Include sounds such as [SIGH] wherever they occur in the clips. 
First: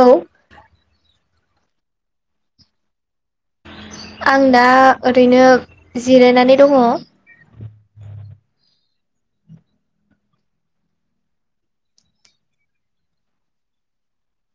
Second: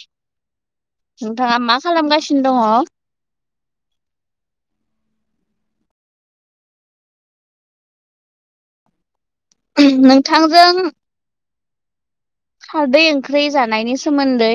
औ नोंथाङा मा खालामगासिनो दङ आं दा ओरैनो जिरायनानै दङ नोंथांजों खारदै ओंख्रि जानायनि सोमोन्दै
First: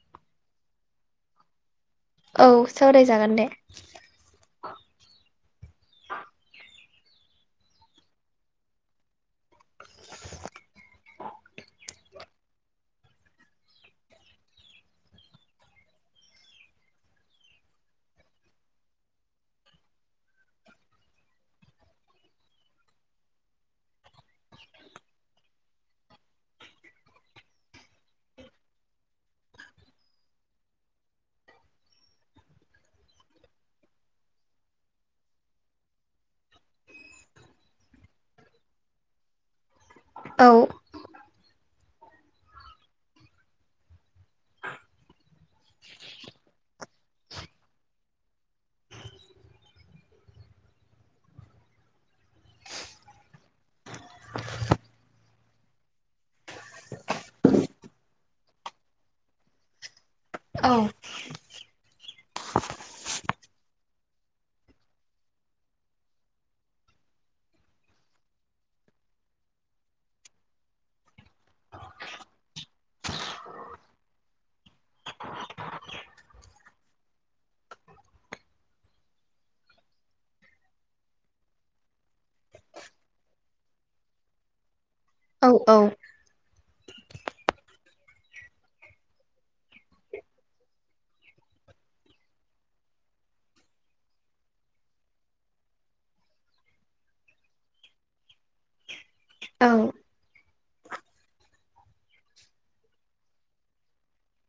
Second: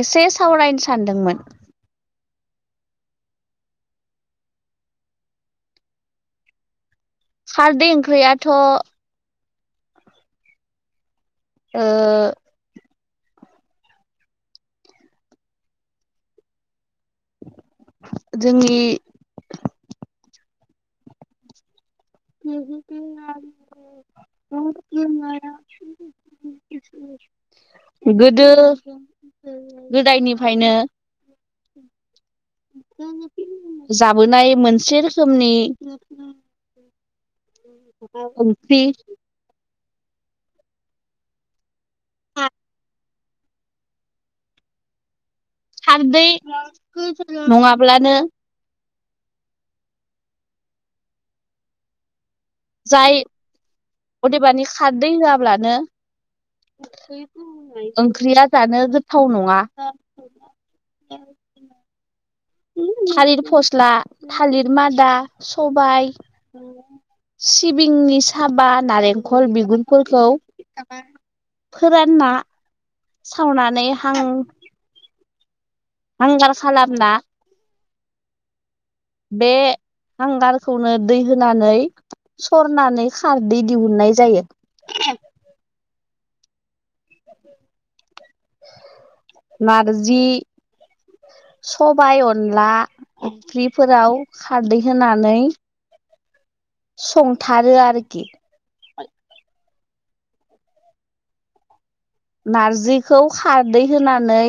एसे सावरायनो सानदोंमोन औ सावरायजागोन दे खारदै ओंख्रियाथ' ओ। जोंनि ग न बे मारा [UNINTELLIGIBLE] गोदो गोदायनिफायनो जाबोनाय मोनसे रोखोमनि [UNINTELLIGIBLE] औ ह खारदै नङाब्लानो जाय अदेबानि खारदै होआब्लानो ओंख्रिया जानो गोथाव नङा औ थालिर फस्ला थालिर मादा सबाइ सिबिंनि साबा नारेंखल बिगुरफोरखौ फोरानना सावनानै हां हांगार खालामना बे हांगारखौनो दै होनानै सरनानै खारदै दिहुननाय जायो। औ औ नारजि सबाय अनला फ्रिफोराव खारदै होनानै संथारो आरोखि औ नारजिखौ खारदै होनानै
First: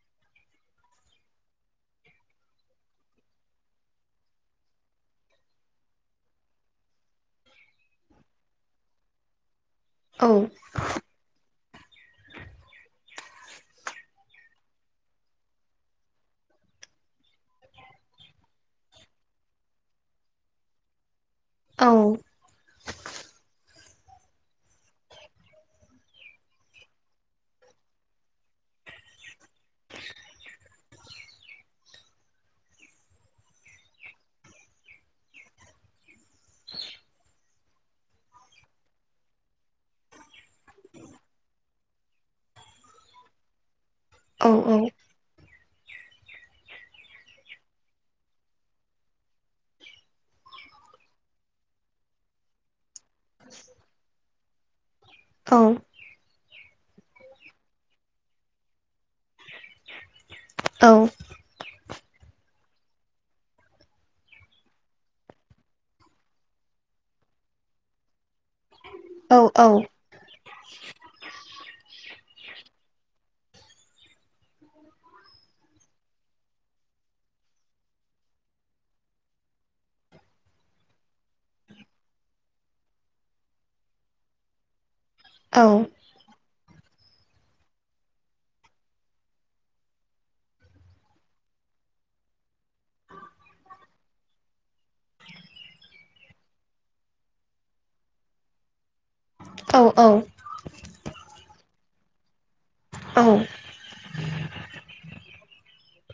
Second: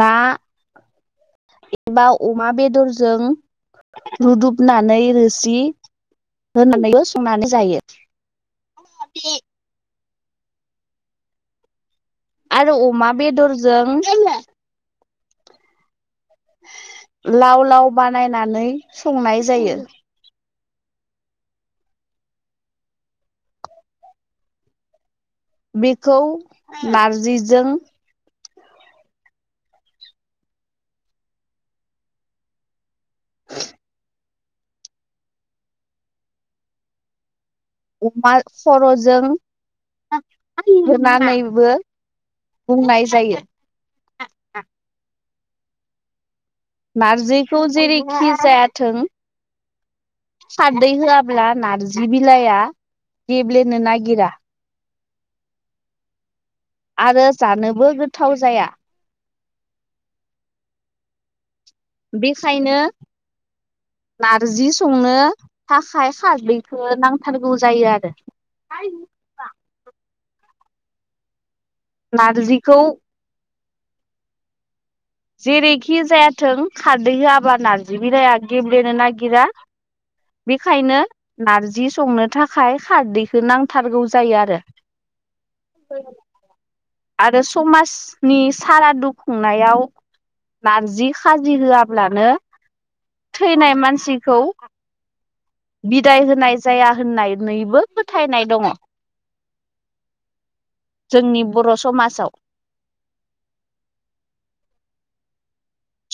ना एबा अमा बेदरजों रुदुबनानै रोसि होनानैबो संनानै जायो। दे औ आरो अमा बेदरजों लाव लाव बानायनानै संनाय जायो। औ बेखौ नारजिजों अमा खर'जों संनानैबो बुंनाय जायो। औ औ नारजिखौ जेरैखि जायाथों खारदै होआब्ला नारजि बिलाइआ गेब्लेनो नागिरा औ आरो जानोबो गोथाव जाया। औ बेखायनो नारजि संनो थाखाय खारदैखौ नांथारगौ जायो आरो आ औ औ नारजिखौ जेरैखि जायाथों खारदै होआबा नारजि बिलाइया गेब्लेनो नागिरा। बेखायनो नारजि संनो थाखाय खारदैखौ नांथारगौ जायो आरो आरो समाजनि सारादु खुंनायाव नारजि खाजि होआब्लानो थैनाय मानसिखौ बिदाय होनाय जाया होननानैबो फोथायनाय दङ'। औ औ। जोंनि बर' समाजाव औ।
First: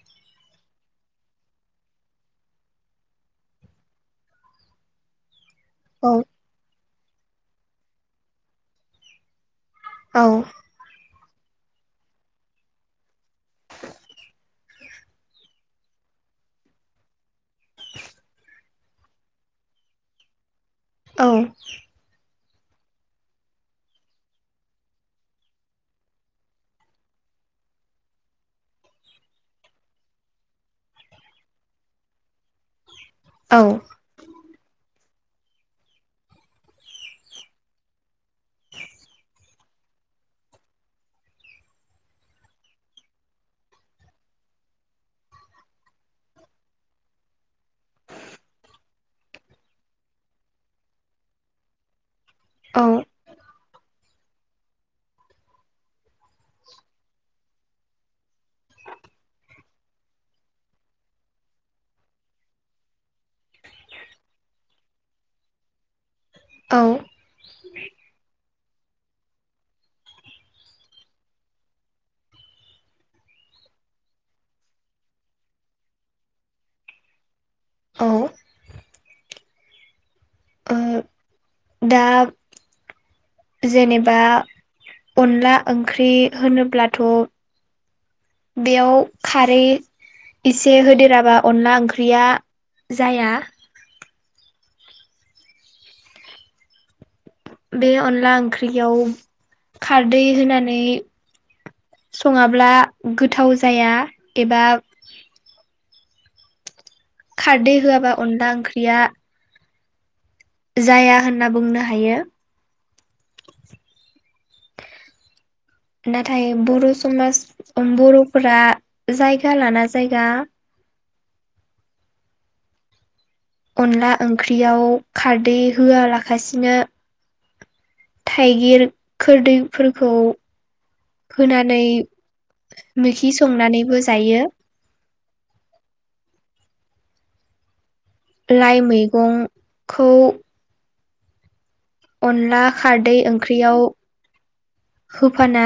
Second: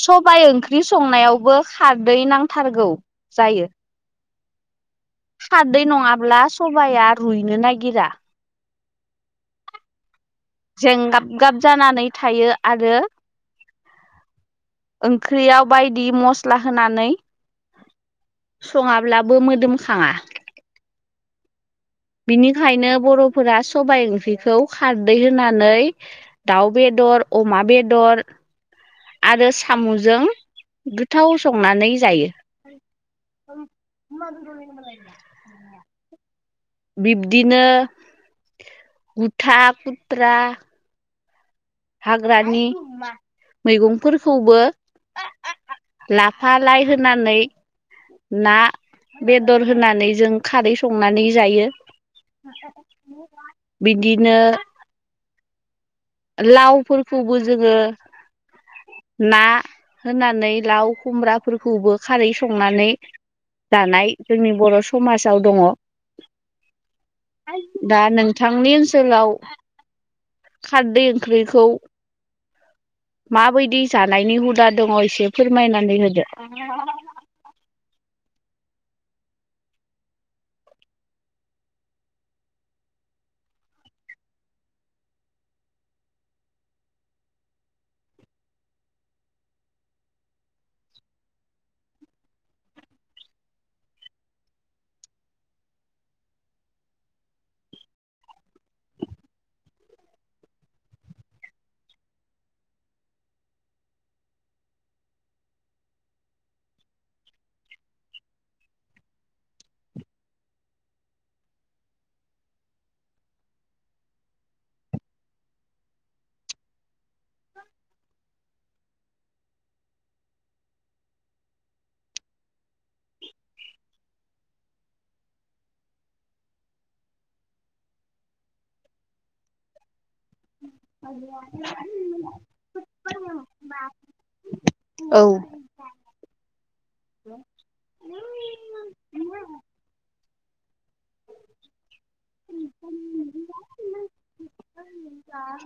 सबाइ ओंख्रि संनायावबो खारदै नांथारगौ जायो। खारदै नङाब्ला सबाया रुइनो नागिरा। जेंगाब गाब जानानै थायो आरो। ओंख्रियाव बायदि मस्ला होनानै। सङाब्लाबो मोदोमखाङा बिनिखायनो बर'फोरा सबाय ओंख्रिखौ खारदै होनानै दाउ बेदर। बेदर अमा बेदर। आरो साम'जों गोथाव संनानै जायो। [UNINTELLIGIBLE] बिब्दिनो गुथा खुथ्रा। हाग्रानि मैगंफोरखौबो। लाफा लाय होनानै। ना बेदर होनानै जों खारै संनानै जायो। बिदिनो लावफोरखौबो जोङो। ना होनानै लाव खुमब्राफोरखौबो खारै संनानै। जानाय जोंनि बर' समाजाव दङ'। औ दा नोंथांनि ओनसोलाव खारदै ओंख्रिखौ [INAUDIBLE] माबायदि जानायनि हुदा दङ एसे फोरमायनानै होदो। औ। ओ दा जेनेबा अनला ओंख्रि होनोब्लाथ'। बेयाव खारै इसे होदेराबा अनला ओंख्रिया जाया। बे अनला ओंख्रियाव खारदै होनानै। सङाब्ला गोथाव जाया एबा। खारदै होयाबा अनला ओंख्रिया। जाया होनना बुंनो हायो। नाथाय बर' समाज बर'फोरा। जायगा लाना जायगा। अनला ओंख्रियाव खारदै होयालागासिनो थाइगिर खोरदैफोरखौ। होनानै मैखि संनानैबो जायो। औ। लाइ मैगंखौ। अनला खारदै ओंख्रियाव होफाना।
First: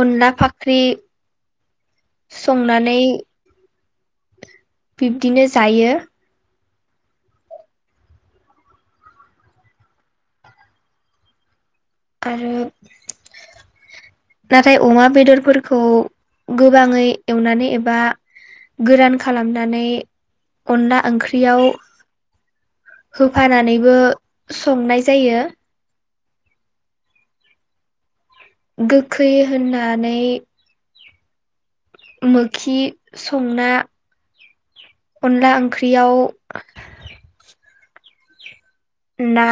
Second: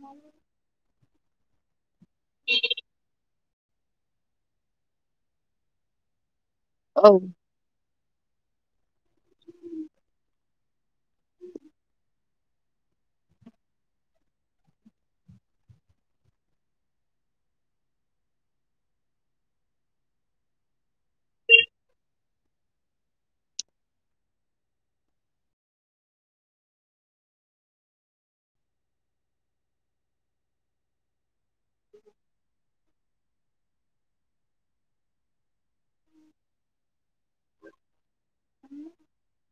अनला फाख्रि संनानै। बिबदिनो जायो। औ। आरो नाथाय अमा बेदरफोरखौ गोबाङै एवनानै एबा। गोरान खालामनानै अनला ओंख्रियाव होफानानैबो संनाय जायो। गोखै होननानै मोखि संना अनला ओं ख्रियाव ना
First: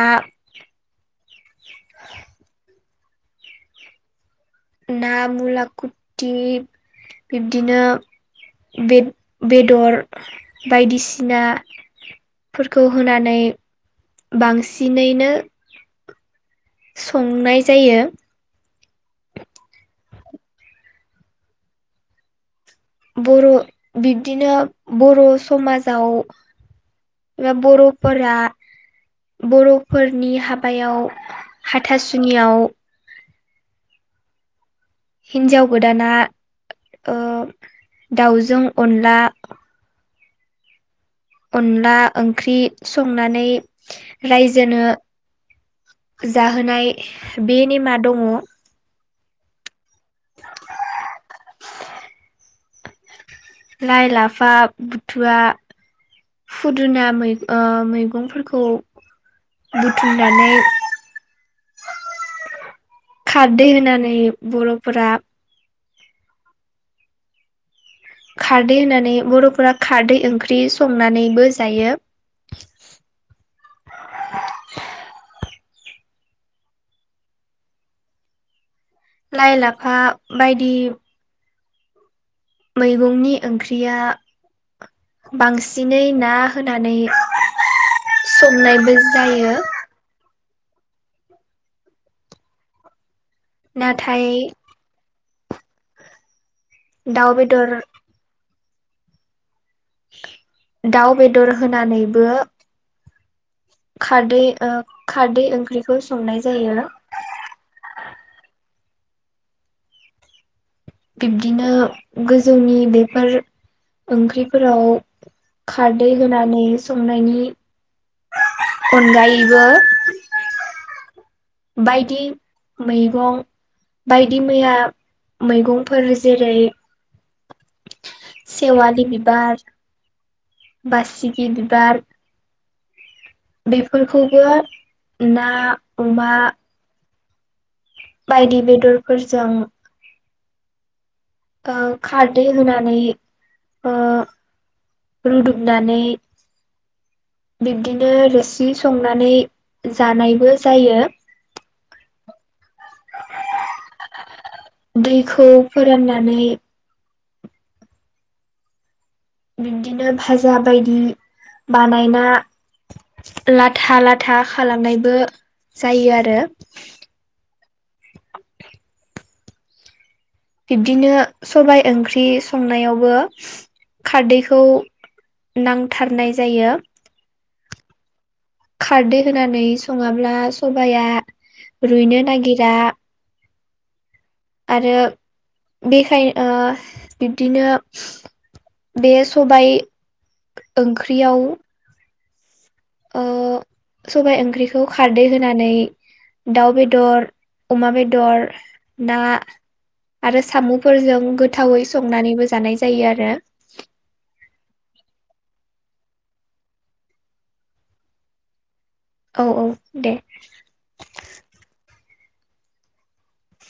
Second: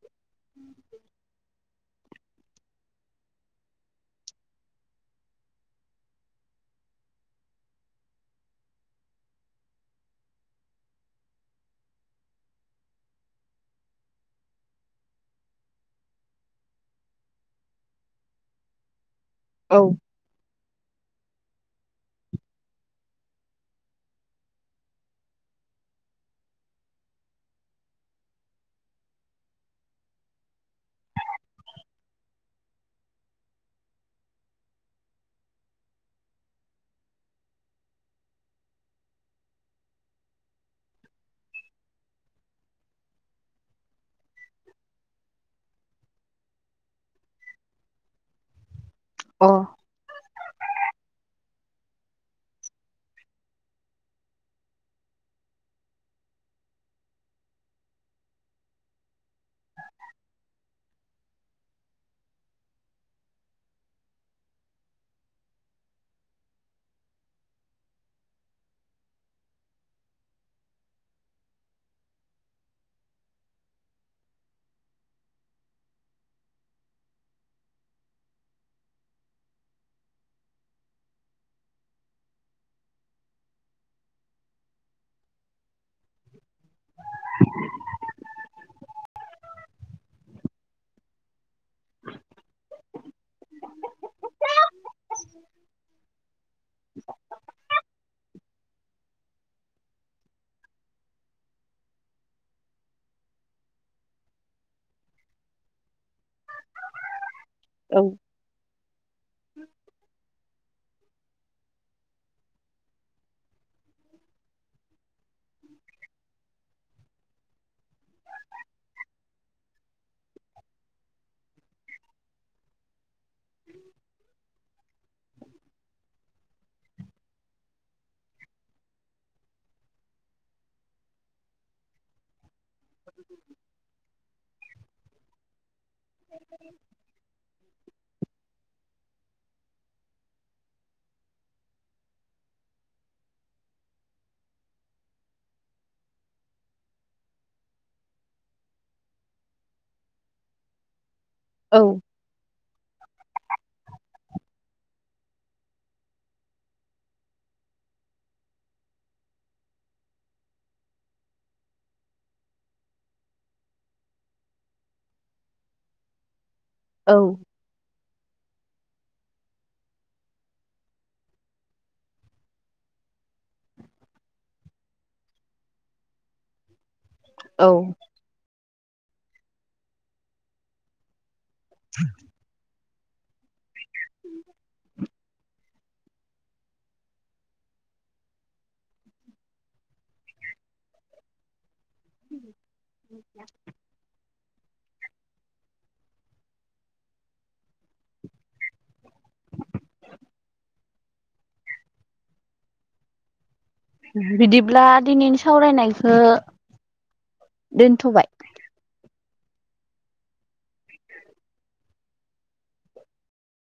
ना मुला खुथथि बिबदिनो बे बेदर बायदिसिना फोरखौ होनानै बांसिनैनो संनाय जायो। औ बर' बिब्दिनो बर' समाजाव बा बर'फोरा बर'फोरनि हाबायाव हाथासुनियाव हिनजाव गोदाना दाउजों अनला अनला ओंख्रि संनानै रायजोनो जाहोनाय बे नेमा दङ अ लाइ लाफा बुथुवा फुदुना मै आ मैगंफोरखौ बुथुमनानै खारदै होनानै बर'फोरा खारदै होननानै बर'फोरा खारदै ओंख्रि संनानैबो जायो। [UNINTELLIGIBLE] लाइ लाफा बायदि मैगंनि ओंख्रिया बांसिन जिनै ना होनानै संनायबो जायो। नाथाय दाउ बेदर दाउ बेदर होनानैबो खारदै खारदै ओंख्रिखौ संनाय जायो। औ बिब्दिनो गोजौनि बेफोर ओंख्रिफोराव खारदै होनानै संनायनि अनगायैबो बायदि मैगं बायदि मैया मैगंफोर जेरै सेवलि बिबार बासिगि बिबार बेफोरखौबो ना अमा बायदि बेदरफोरजों खारदै होनानै ओ रुदुबनानै बिब्दिनो रोसि संनानै जानायबो जायो। औ दैखौ फोराननानै बिब्दिनो भाजा बायदि बानायना लाथा लाथा खालामनायबो जायो आरो औ बिब्दिनो सबाइ ओंख्रि संनायावबो खारदैखौ नांथारनाय जायो। औ। खारदै होनानै सङाब्ला सबाया रुइनो नागिरा। आरो बेखायनो ओ बिब्दिनो बे सबाय। ओंख्रियाव [INAUDIBLE] खौ खारदै होनानै दाउ बेदर अमा बेदर ना आरो साम'फोरजों गोथावै संनानैबो जानाय जायो आरो। बिदिब्ला दिनैनि सावरायनायखौ। दोनथ'बाय औ औ दे।